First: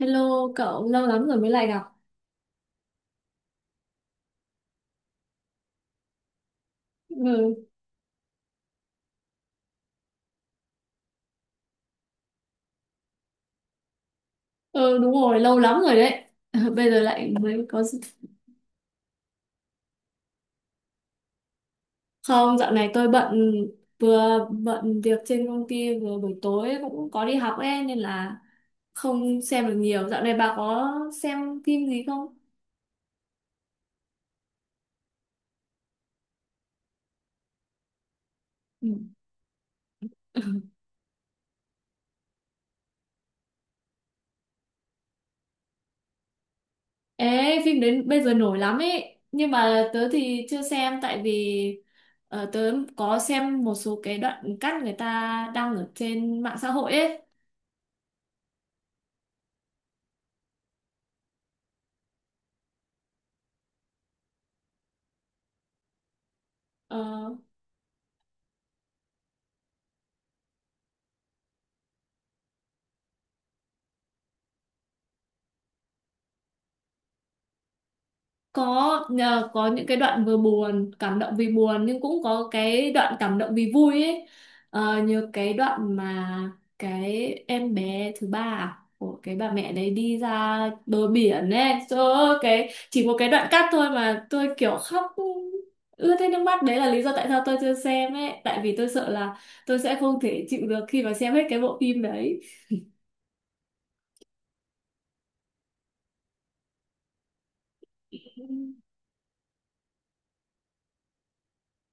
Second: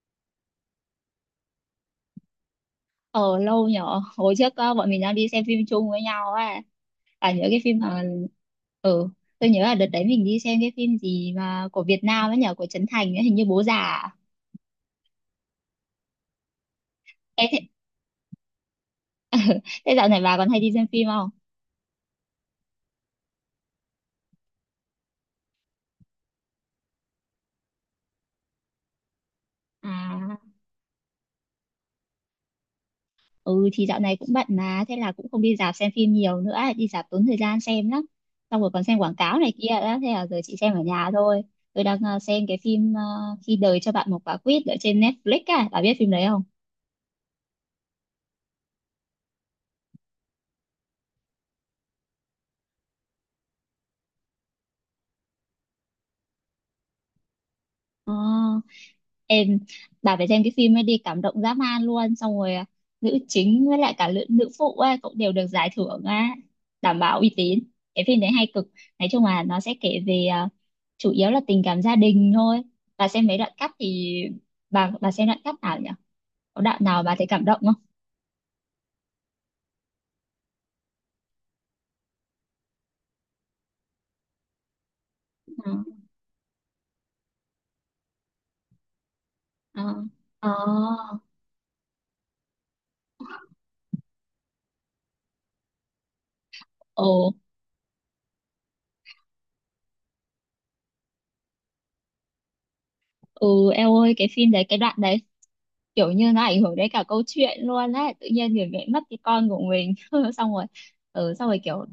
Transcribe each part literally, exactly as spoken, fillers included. Hello cậu, lâu lắm rồi mới lại gặp. Ờ, lâu nhở. Hồi trước, ờ, bọn mình đang đi xem phim chung với nhau á. À, nhớ Ừ, cái phim mà. Ừ, tôi nhớ là đợt đấy mình đi xem cái phim gì mà, của Việt Nam ấy nhở, của Trấn Thành ấy, hình như Bố Già à? ừ đúng rồi, lâu lắm rồi đấy. Bây giờ lại Ê, thế, mới có... thế dạo này bà còn hay đi xem phim không? Không, dạo này tôi bận, vừa bận việc trên công ty, vừa buổi tối cũng có đi học ấy, nên là không xem được nhiều. Dạo này À, bà có xem phim gì không? ừ thì dạo này cũng bận mà. Thế là cũng không đi rạp xem phim nhiều nữa. Đi rạp tốn thời gian xem lắm. Xong rồi còn xem Ừ. quảng cáo này kia đó. Thế là giờ chị xem ở nhà thôi. Tôi đang ờ, xem cái phim, ờ, Khi đời cho bạn một quả quýt, ở trên Netflix à? Bà biết phim đấy không? Ê, phim đến bây giờ nổi lắm ấy. Nhưng mà tớ thì chưa xem tại vì ờ, tớ có xem một số cái đoạn cắt người ta đăng ở trên mạng xã hội ấy. Ờ, em, bà phải xem cái phim ấy đi, cảm động dã man luôn. Xong rồi à, nữ chính với lại cả nữ, nữ phụ ấy cũng đều được giải thưởng á, đảm bảo Ờ, uy tín. Cái phim đấy hay cực, nói chung là nó sẽ kể về, à, chủ yếu là tình cảm gia đình thôi. Bà xem mấy đoạn cắt thì, bà bà xem đoạn cắt nào nhỉ? Có đoạn nào bà thấy cảm động không? có nhờ có những cái đoạn vừa buồn cảm động vì buồn nhưng cũng có cái đoạn cảm động vì vui ấy. Ờ, như cái Ờ, đoạn mà cái em bé thứ ba à, của cái bà mẹ đấy ờ, đi ờ. ra bờ biển ấy, trời ơi, cái chỉ một cái đoạn cắt thôi mà tôi kiểu khóc ướt hết nước mắt, đấy là lý Ồ. do tại sao tôi chưa xem ấy, tại vì tôi sợ là tôi sẽ không thể chịu được khi mà xem hết cái bộ phim đấy. Ừ, em ơi, cái phim đấy cái đoạn đấy kiểu như nó ảnh hưởng đến cả câu chuyện luôn đấy. Tự nhiên người mẹ mất cái con của mình xong rồi, ừ, xong rồi kiểu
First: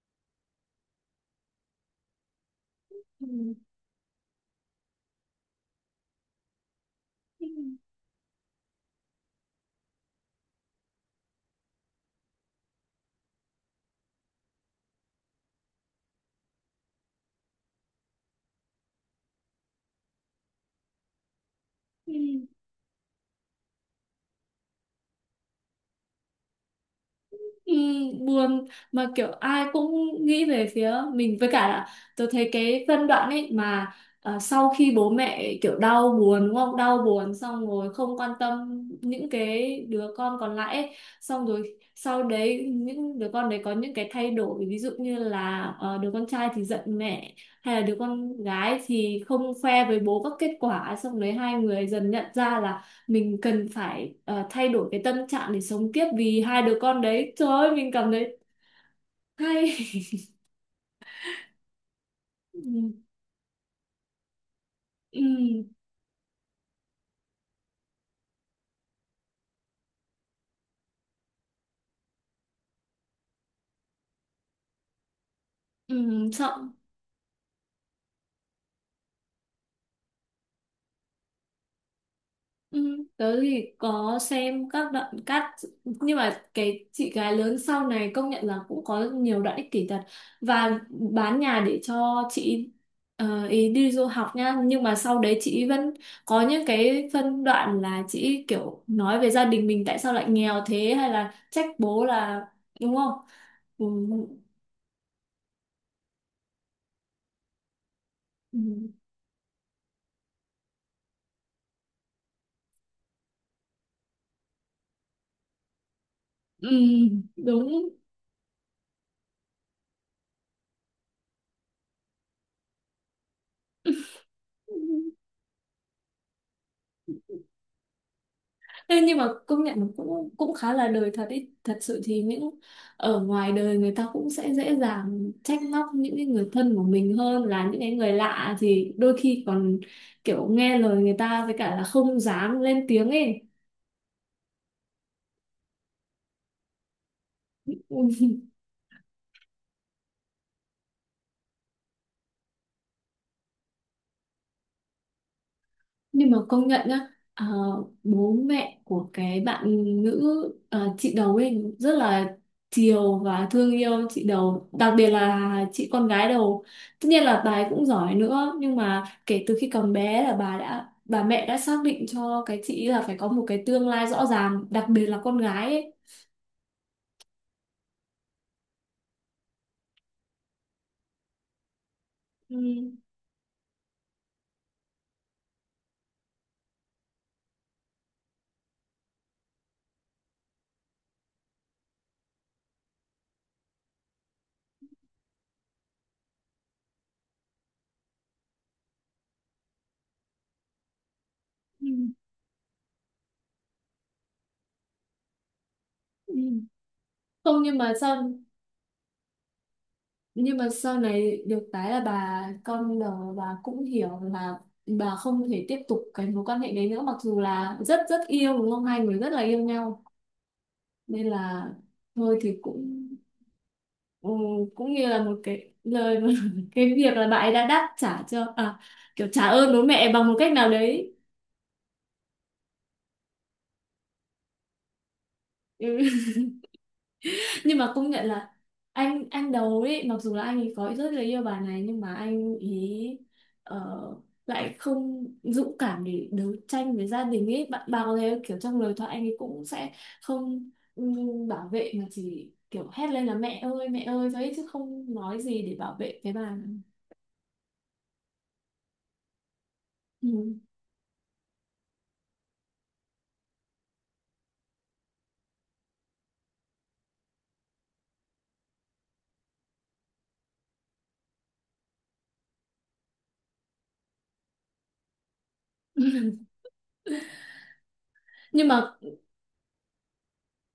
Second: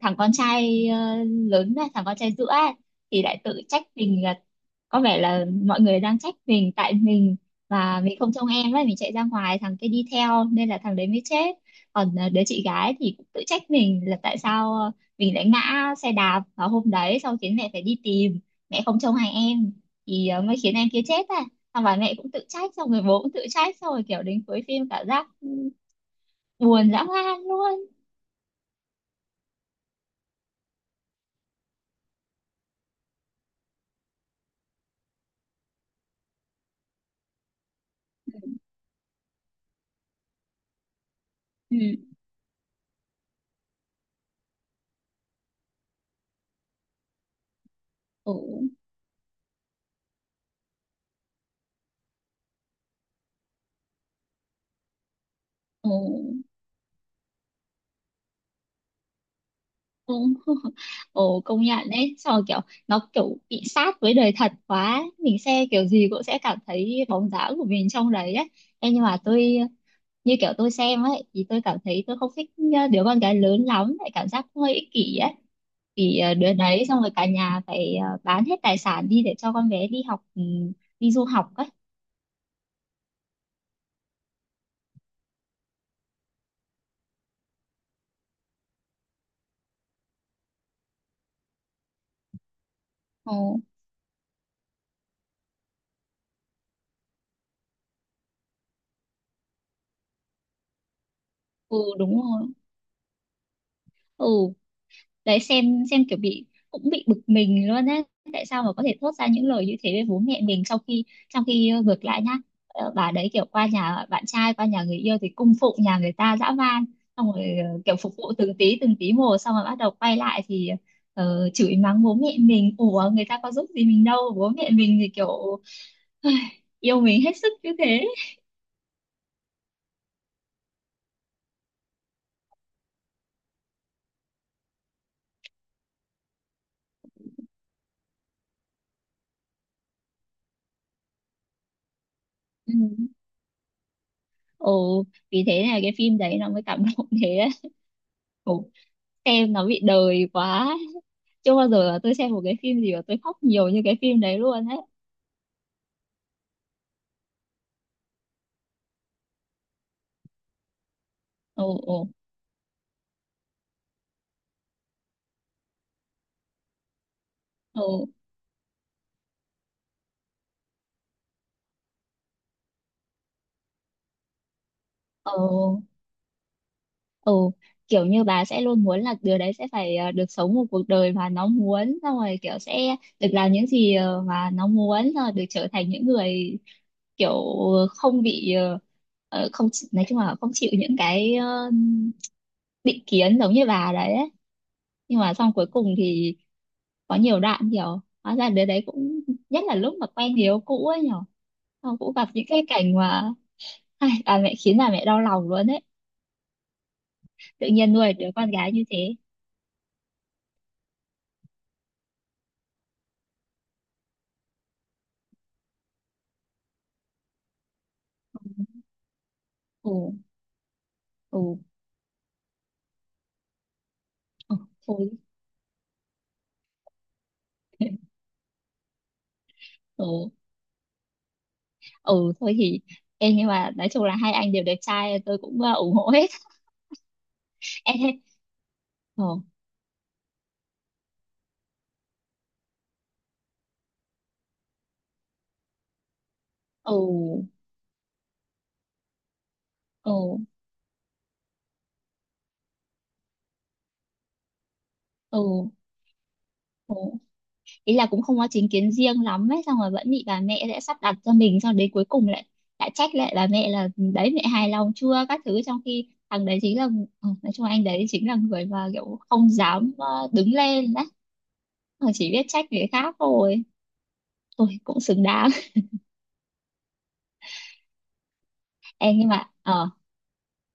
thằng con trai ờ, lớn này, thằng con trai giữa ấy, thì Ừ. lại tự trách mình là có vẻ là mọi người đang trách mình tại mình Ừ. và mình không trông em ấy, mình chạy ra ngoài thằng kia đi theo nên là thằng đấy mới chết. Còn ờ, đứa chị gái thì cũng tự trách mình là tại sao ờ, mình lại ngã xe đạp vào hôm đấy xong khiến mẹ phải đi tìm, mẹ không trông hàng em thì ờ, mới khiến em kia chết à. Xong bà Ừ. mẹ cũng tự trách, xong rồi bố cũng tự trách, xong rồi kiểu đến cuối phim cảm giác, ừ, buồn dã man Ừ, luôn. buồn mà kiểu ai cũng nghĩ về phía mình, với cả là tôi thấy cái phân đoạn ấy mà ờ, sau khi bố mẹ kiểu đau buồn đúng không, đau buồn xong rồi không quan tâm những cái đứa con còn lại ấy. Xong rồi Ừ. sau đấy những đứa con đấy có những cái thay đổi, ví dụ như là ờ, đứa con trai thì giận mẹ, hay là đứa Ồ, con gái thì không khoe với bố các kết quả, xong đấy hai người dần nhận ra là mình cần phải ờ, thay đổi cái tâm trạng để sống tiếp ồ, vì hai đứa con đấy, trời ơi mình cảm thấy hay. ồ. Ồ, công nhận đấy, xong rồi kiểu Ừ, nó kiểu bị sát với đời thật quá, ừ, mình xem kiểu gì cũng sẽ cảm thấy bóng dáng của mình trong đấy ấy. Ê, nhưng mà tôi, như kiểu tôi xem ấy thì tôi cảm thấy tôi không thích đứa con gái lớn lắm, lại cảm giác hơi ích kỷ ấy. ừ, Thì ờ, đứa sợ. đấy xong rồi cả nhà phải ờ, bán hết tài sản đi để cho con bé đi học, ừ, đi du học ấy. Ừ, tớ thì có xem các đoạn cắt nhưng mà cái chị gái lớn sau này công nhận là cũng có nhiều đoạn ích kỷ thật, và bán nhà để cho chị ờ, Ồ. ý đi du học nha, nhưng mà sau đấy chị vẫn có những cái phân đoạn là chị kiểu nói về gia đình mình tại sao lại nghèo thế, hay là trách Ừ, bố đúng là rồi. đúng không. Ừ, Ừ, đấy, xem xem kiểu bị, cũng bị bực mình luôn á, tại ừ, sao mà có thể thốt ra những lời như thế với bố mẹ mình sau khi, trong khi ờ, ngược lại nhá, ờ, bà đấy kiểu qua nhà bạn trai, qua nhà người yêu thì cung phụng nhà người ta dã ừ, man, xong rồi ờ, đúng. kiểu phục vụ từng tí từng tí một, xong rồi bắt đầu quay lại thì ờ, chửi mắng bố mẹ mình. Ủa, người ta có giúp gì mình đâu, bố mẹ mình thì kiểu yêu mình hết sức như thế. Thế nhưng mà công nhận nó cũng cũng khá là đời thật ý. Thật sự thì những ở ngoài đời người ta cũng sẽ dễ dàng trách móc những cái người thân của mình hơn là những cái người lạ, thì đôi khi còn kiểu nghe lời người ta, với cả là không dám Ừ. lên tiếng ấy. Ồ, vì thế là cái phim đấy nó mới cảm động thế đấy. Xem nó bị đời quá, chưa bao giờ là tôi xem một cái phim gì mà tôi khóc nhiều như cái phim đấy luôn ấy. Nhưng mà công nhận nhá, ờ, bố mẹ của cái bạn nữ ờ, chị đầu ấy Ồ, rất ồ, là chiều và thương yêu chị đầu, đặc biệt là chị con gái đầu, tất nhiên là bà ấy cũng ồ, giỏi nữa nhưng mà kể từ khi còn bé là bà đã bà mẹ đã xác định cho cái chị là phải có một cái tương lai rõ ràng, đặc biệt là ồ. con gái ấy. Ừ, kiểu như bà sẽ luôn muốn là đứa đấy sẽ phải ờ, được sống một cuộc đời mà nó muốn, xong rồi Ừ. kiểu sẽ được làm những gì ờ, mà nó muốn, xong rồi được trở thành những người kiểu không bị, ờ, ờ, không chỉ- nói chung là không chịu những cái ờ, định kiến giống như bà đấy ấy. Nhưng mà xong cuối cùng thì có nhiều đoạn kiểu hóa ra đứa đấy cũng, nhất là lúc mà quen người yêu cũ ấy nhở, Ừ, xong cũng gặp những cái cảnh mà ai, bà mẹ khiến bà mẹ đau lòng luôn ấy. ừ, ừ. Không Tự nhưng nhiên mà nuôi sao, đứa con gái như thế. nhưng mà sau này được cái là bà con đầu bà cũng hiểu là bà không thể tiếp tục cái mối quan hệ đấy nữa, mặc dù là rất rất yêu đúng không, hai người rất là yêu nhau Ừ, nên ừ, là thôi thì cũng ừ, ừ, cũng như thôi. là một cái lời cái việc là bà ấy đã đáp trả cho à kiểu trả ơn bố mẹ bằng Ừ, một cách nào đấy. ừ, thôi thì em, nhưng mà nói chung là hai anh đều đẹp trai, tôi cũng ờ, ủng Ừ. hộ hết. Nhưng mà công Em. nhận là anh Ừ, anh đầu ấy mặc dù là anh ấy có rất là yêu bà này nhưng mà anh ý ờ, lại không dũng cảm để đấu ừ, tranh với gia đình ấy, bạn bảo thế, kiểu trong lời thoại anh ấy cũng sẽ ừ, không ừm, bảo vệ mà chỉ kiểu hét lên là mẹ ơi mẹ ơi thôi ấy, chứ không ừ, nói gì để bảo vệ cái bà. ừ. Ý là cũng không có chính kiến riêng lắm ấy, xong rồi vẫn bị Ừ. bà mẹ sẽ sắp đặt cho mình, xong đến cuối cùng lại lại trách lại bà mẹ là, ừ, đấy, mẹ hài lòng chưa, các thứ, trong khi thằng đấy chính là, ừ, nói chung anh đấy chính là người mà kiểu không dám ờ, đứng lên đấy, mà chỉ biết trách người khác thôi. Tôi cũng xứng đáng. Nhưng mà Em, nhưng mà ờ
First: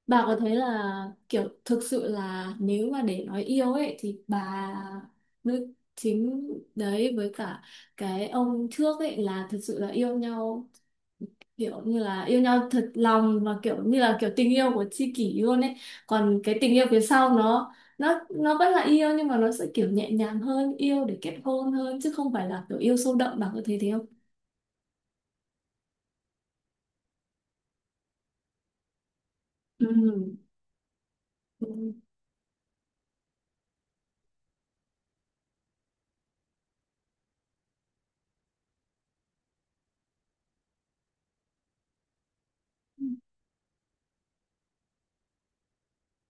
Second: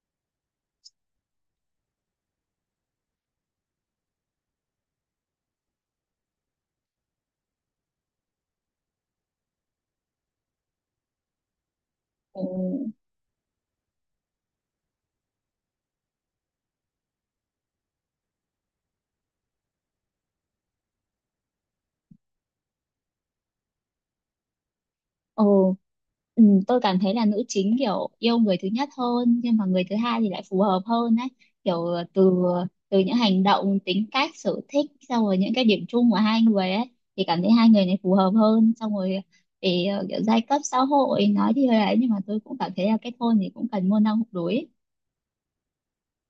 bà có thấy là kiểu thực sự là nếu mà để nói yêu ấy thì bà nữ chính đấy với cả cái ông trước ấy là thực sự là yêu nhau, kiểu như là yêu ừ, nhau thật lòng và kiểu như là kiểu tình yêu của tri kỷ luôn ấy, còn cái tình yêu phía sau nó nó nó vẫn là yêu nhưng mà nó sẽ kiểu nhẹ nhàng hơn, yêu để kết hôn hơn chứ không phải là kiểu yêu sâu đậm, bà có thấy thế không? ừ, ừ, tôi cảm thấy là nữ chính kiểu yêu người thứ nhất hơn, nhưng mà người Ừ. thứ hai thì lại phù hợp hơn đấy. Kiểu Ừ. ờ, từ từ những hành động, tính cách, sở thích, xong rồi những cái điểm chung của hai người ấy thì cảm thấy hai người này phù hợp hơn. Xong rồi thì ờ, kiểu giai cấp xã hội nói thì hơi ấy, nhưng mà tôi cũng cảm thấy là kết hôn thì cũng cần môn đăng hộ đối ấy.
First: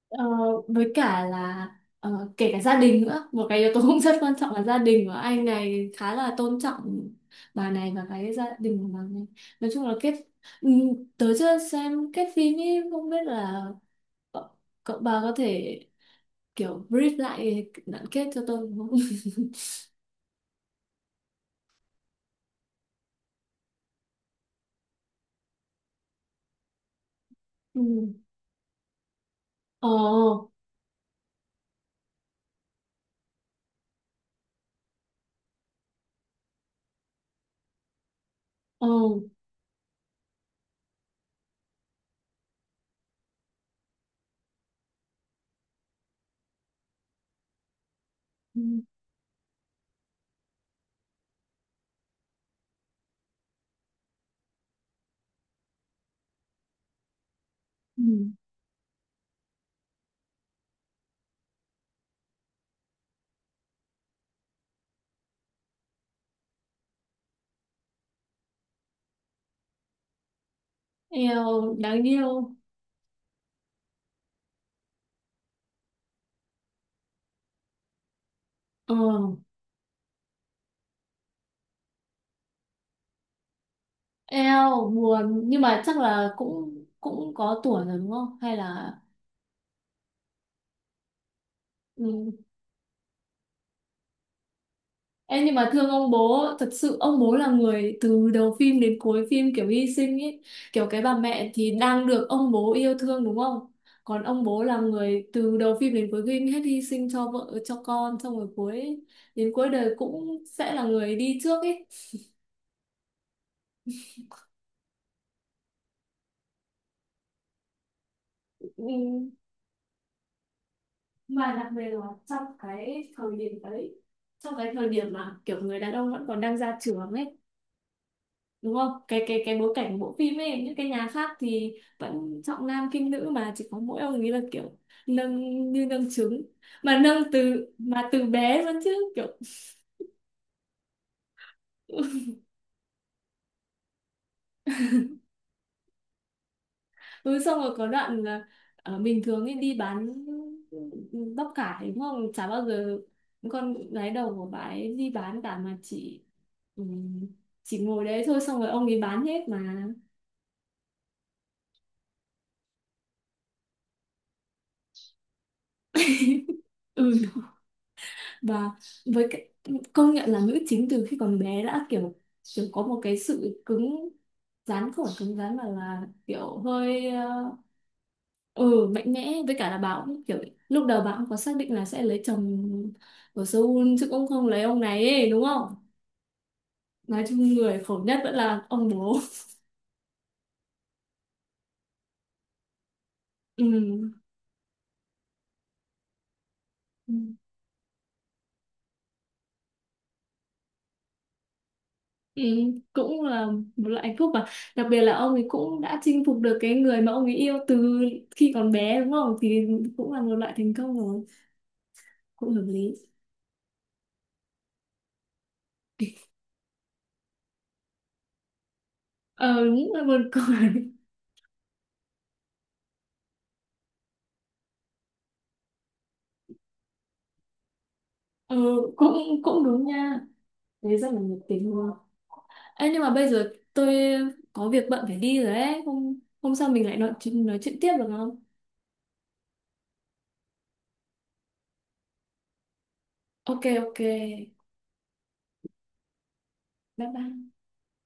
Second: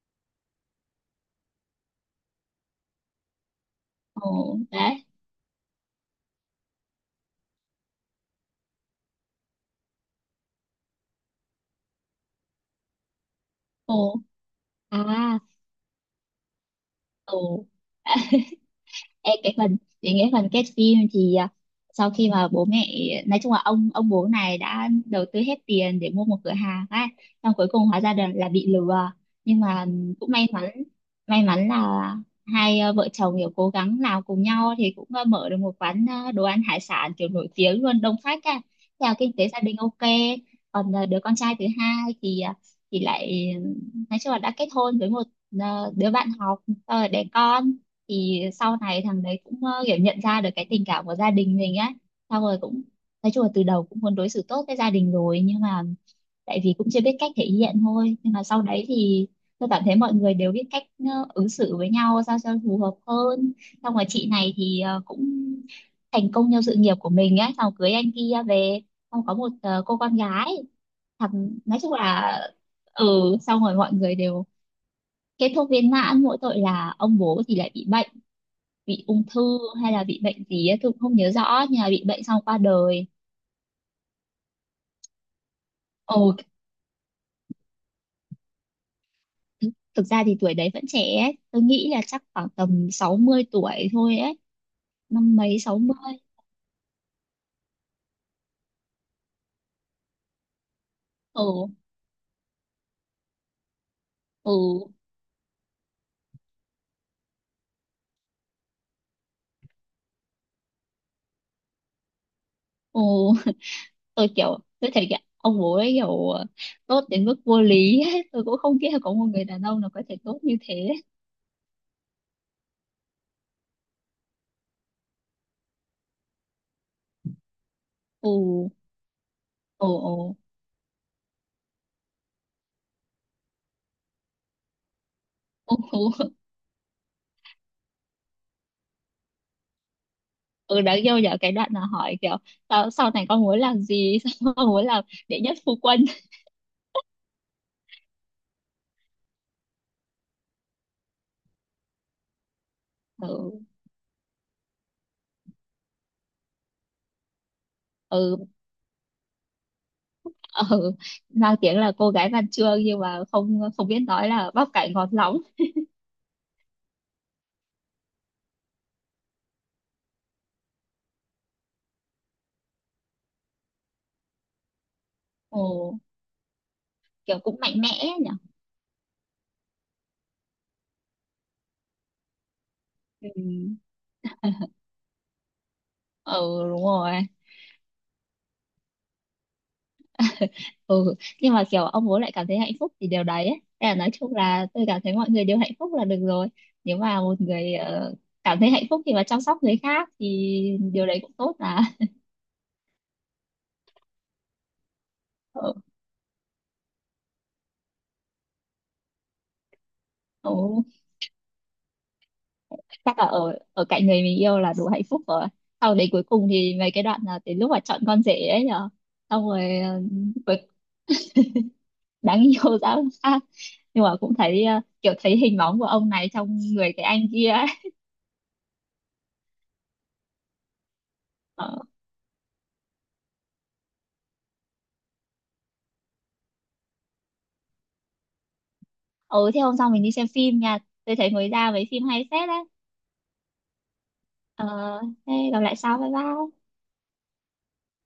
Ờ, với cả là ờ, kể cả gia đình nữa, một cái yếu tố cũng rất quan trọng, Ồ là gia đấy. đình của anh này khá là tôn trọng bà này và cái gia đình của bà này, nói chung là kết, ừ, tớ chưa xem kết phim ý, không biết là Ồ. cậu, cậu À. bà có thể kiểu brief lại Ồ. đoạn kết cho tôi không? Ê, cái phần đến cái phần kết phim thì, à, sau khi mà bố mẹ, nói chung là ông ông bố này đã đầu tư hết tiền để mua một cửa hàng á, xong cuối Ừ. cùng hóa ra là, là bị lừa. Nhưng mà Ờ, cũng may mắn, may mắn là hai à, vợ chồng kiểu cố gắng làm cùng nhau thì cũng à, mở được một quán, à, đồ ăn hải sản kiểu nổi tiếng luôn, đông khách á, ờ, theo kinh tế gia đình ok. Còn à, đứa con trai thứ hai thì à, thì lại, nói chung là đã kết hôn với một, à, đứa bạn học, xong rồi đẻ con. Thì sau ừ. này thằng đấy cũng ờ, kiểu nhận ra được cái tình cảm của gia đình mình á. Xong rồi cũng, nói chung là từ đầu cũng muốn đối xử tốt với gia đình rồi, nhưng mà tại vì cũng chưa biết cách thể hiện Ừ. thôi, nhưng mà sau đấy thì tôi cảm thấy mọi người đều biết cách ờ, ứng xử với nhau sao cho phù hợp hơn. Xong rồi chị này thì ờ, cũng thành công trong sự nghiệp của mình á, xong cưới anh kia về, xong có một ờ, cô con gái. thằng Eo nói chung đáng yêu. là, ừ xong rồi mọi người đều kết thúc viên mãn, mỗi tội là ông bố thì lại bị bệnh, Ờ, bị ung thư hay là bị bệnh gì ấy, tôi cũng không nhớ rõ, nhưng mà bị bệnh xong qua đời. eo buồn nhưng mà chắc Ồ, là thực, cũng cũng có tuổi rồi đúng không, hay là thực ra thì tuổi đấy vẫn trẻ ấy. Tôi nghĩ là chắc ừ. khoảng tầm sáu mươi tuổi thôi ấy. Năm Em nhưng mấy mà sáu thương ông mươi. bố, thật sự ông bố là người từ đầu phim đến cuối phim kiểu hy sinh ấy. Kiểu cái bà Ừ, mẹ thì đang được ông bố yêu thương đúng không? Còn ông bố là ừ, người từ đầu phim đến cuối phim hết hy sinh cho vợ, cho con, xong rồi cuối đến cuối đời cũng sẽ là người đi trước ấy. ừ, tôi kiểu tôi thấy kiểu ông bố ấy kiểu tốt đến mức vô lý ấy. Tôi cũng không nghĩ là có một Ừ, người đàn ông nào có thể tốt như thế. mà đặc biệt là trong cái thời điểm đấy, trong cái thời điểm mà kiểu người đàn ông vẫn còn đang ra trường ấy, Ừ, đúng không, cái cái cái bối ừ, cảnh của ừ, bộ phim ấy, những cái nhà khác thì vẫn trọng nam khinh nữ mà chỉ có mỗi ông ấy là kiểu nâng như nâng ừ, trứng, mà nâng từ mà từ bé luôn chứ kiểu ừ, đáng yêu nhở, cái đoạn là hỏi kiểu, sau, sau này con muốn làm gì sao con muốn làm đệ nhất phu quân. ừ, xong rồi có đoạn là ờ, bình thường ấy đi bán bắp cải đúng không, chả bao giờ Ừ, con gái đầu của bà ấy đi bán cả mà chỉ ừ, chỉ ngồi đấy thôi ừ, xong rồi ông ấy bán hết mà. ừ, mang tiếng là cô gái văn chương, nhưng mà không không biết nói là bắp cải ngọt lóng. Ừ. Và với cái công nhận là nữ chính từ khi còn bé đã kiểu kiểu có một cái sự cứng rắn, không phải cứng rắn Ồ, mà là kiểu hơi ờ, kiểu cũng mạnh mẽ nhỉ. ừ mạnh mẽ, với cả là bà cũng kiểu lúc đầu bà cũng có xác định là sẽ lấy chồng Ừ, ở Seoul chứ cũng không lấy ông này ấy, đúng không. ừ đúng rồi, Nói chung người khổ nhất vẫn là ông bố. ừ, nhưng mà kiểu ông bố lại cảm thấy hạnh phúc thì điều đấy ấy. Thế là nói Ừ. chung là tôi cảm thấy mọi người đều hạnh phúc là được rồi. Nếu Ừ. mà một người ờ, cảm thấy hạnh phúc khi mà chăm sóc người khác thì điều đấy cũng tốt mà. Ừ. Cũng là một loại hạnh phúc mà, đặc biệt là ông ấy Ừ, cũng đã chinh phục được cái người mà ông ấy yêu từ khi còn bé đúng không, thì cũng là một loại thành ừ. công rồi, cũng hợp lý. Chắc là ở ở cạnh người mình yêu là đủ hạnh phúc rồi. Sau đấy cuối cùng thì mấy cái đoạn là đến lúc mà chọn con rể ấy nhở, xong Ờ rồi những ờ, là buồn cuối cười. đáng yêu ra làm sao, nhưng mà cũng thấy ờ, kiểu thấy hình bóng của ông này trong người cái anh kia ấy. Ờ, cũng cũng đúng nha, thế rất là nhiệt Ờ. tình luôn. Ê, nhưng mà bây giờ tôi có việc bận phải đi rồi ấy, hôm hôm sau mình lại nói chuyện nói chuyện tiếp được không? Ừ, thế hôm sau mình đi xem phim nha, tôi thấy mới ra mấy phim hay phết đấy. Ok ok bye Ờ, thế gặp lại sau, bye bye. bye.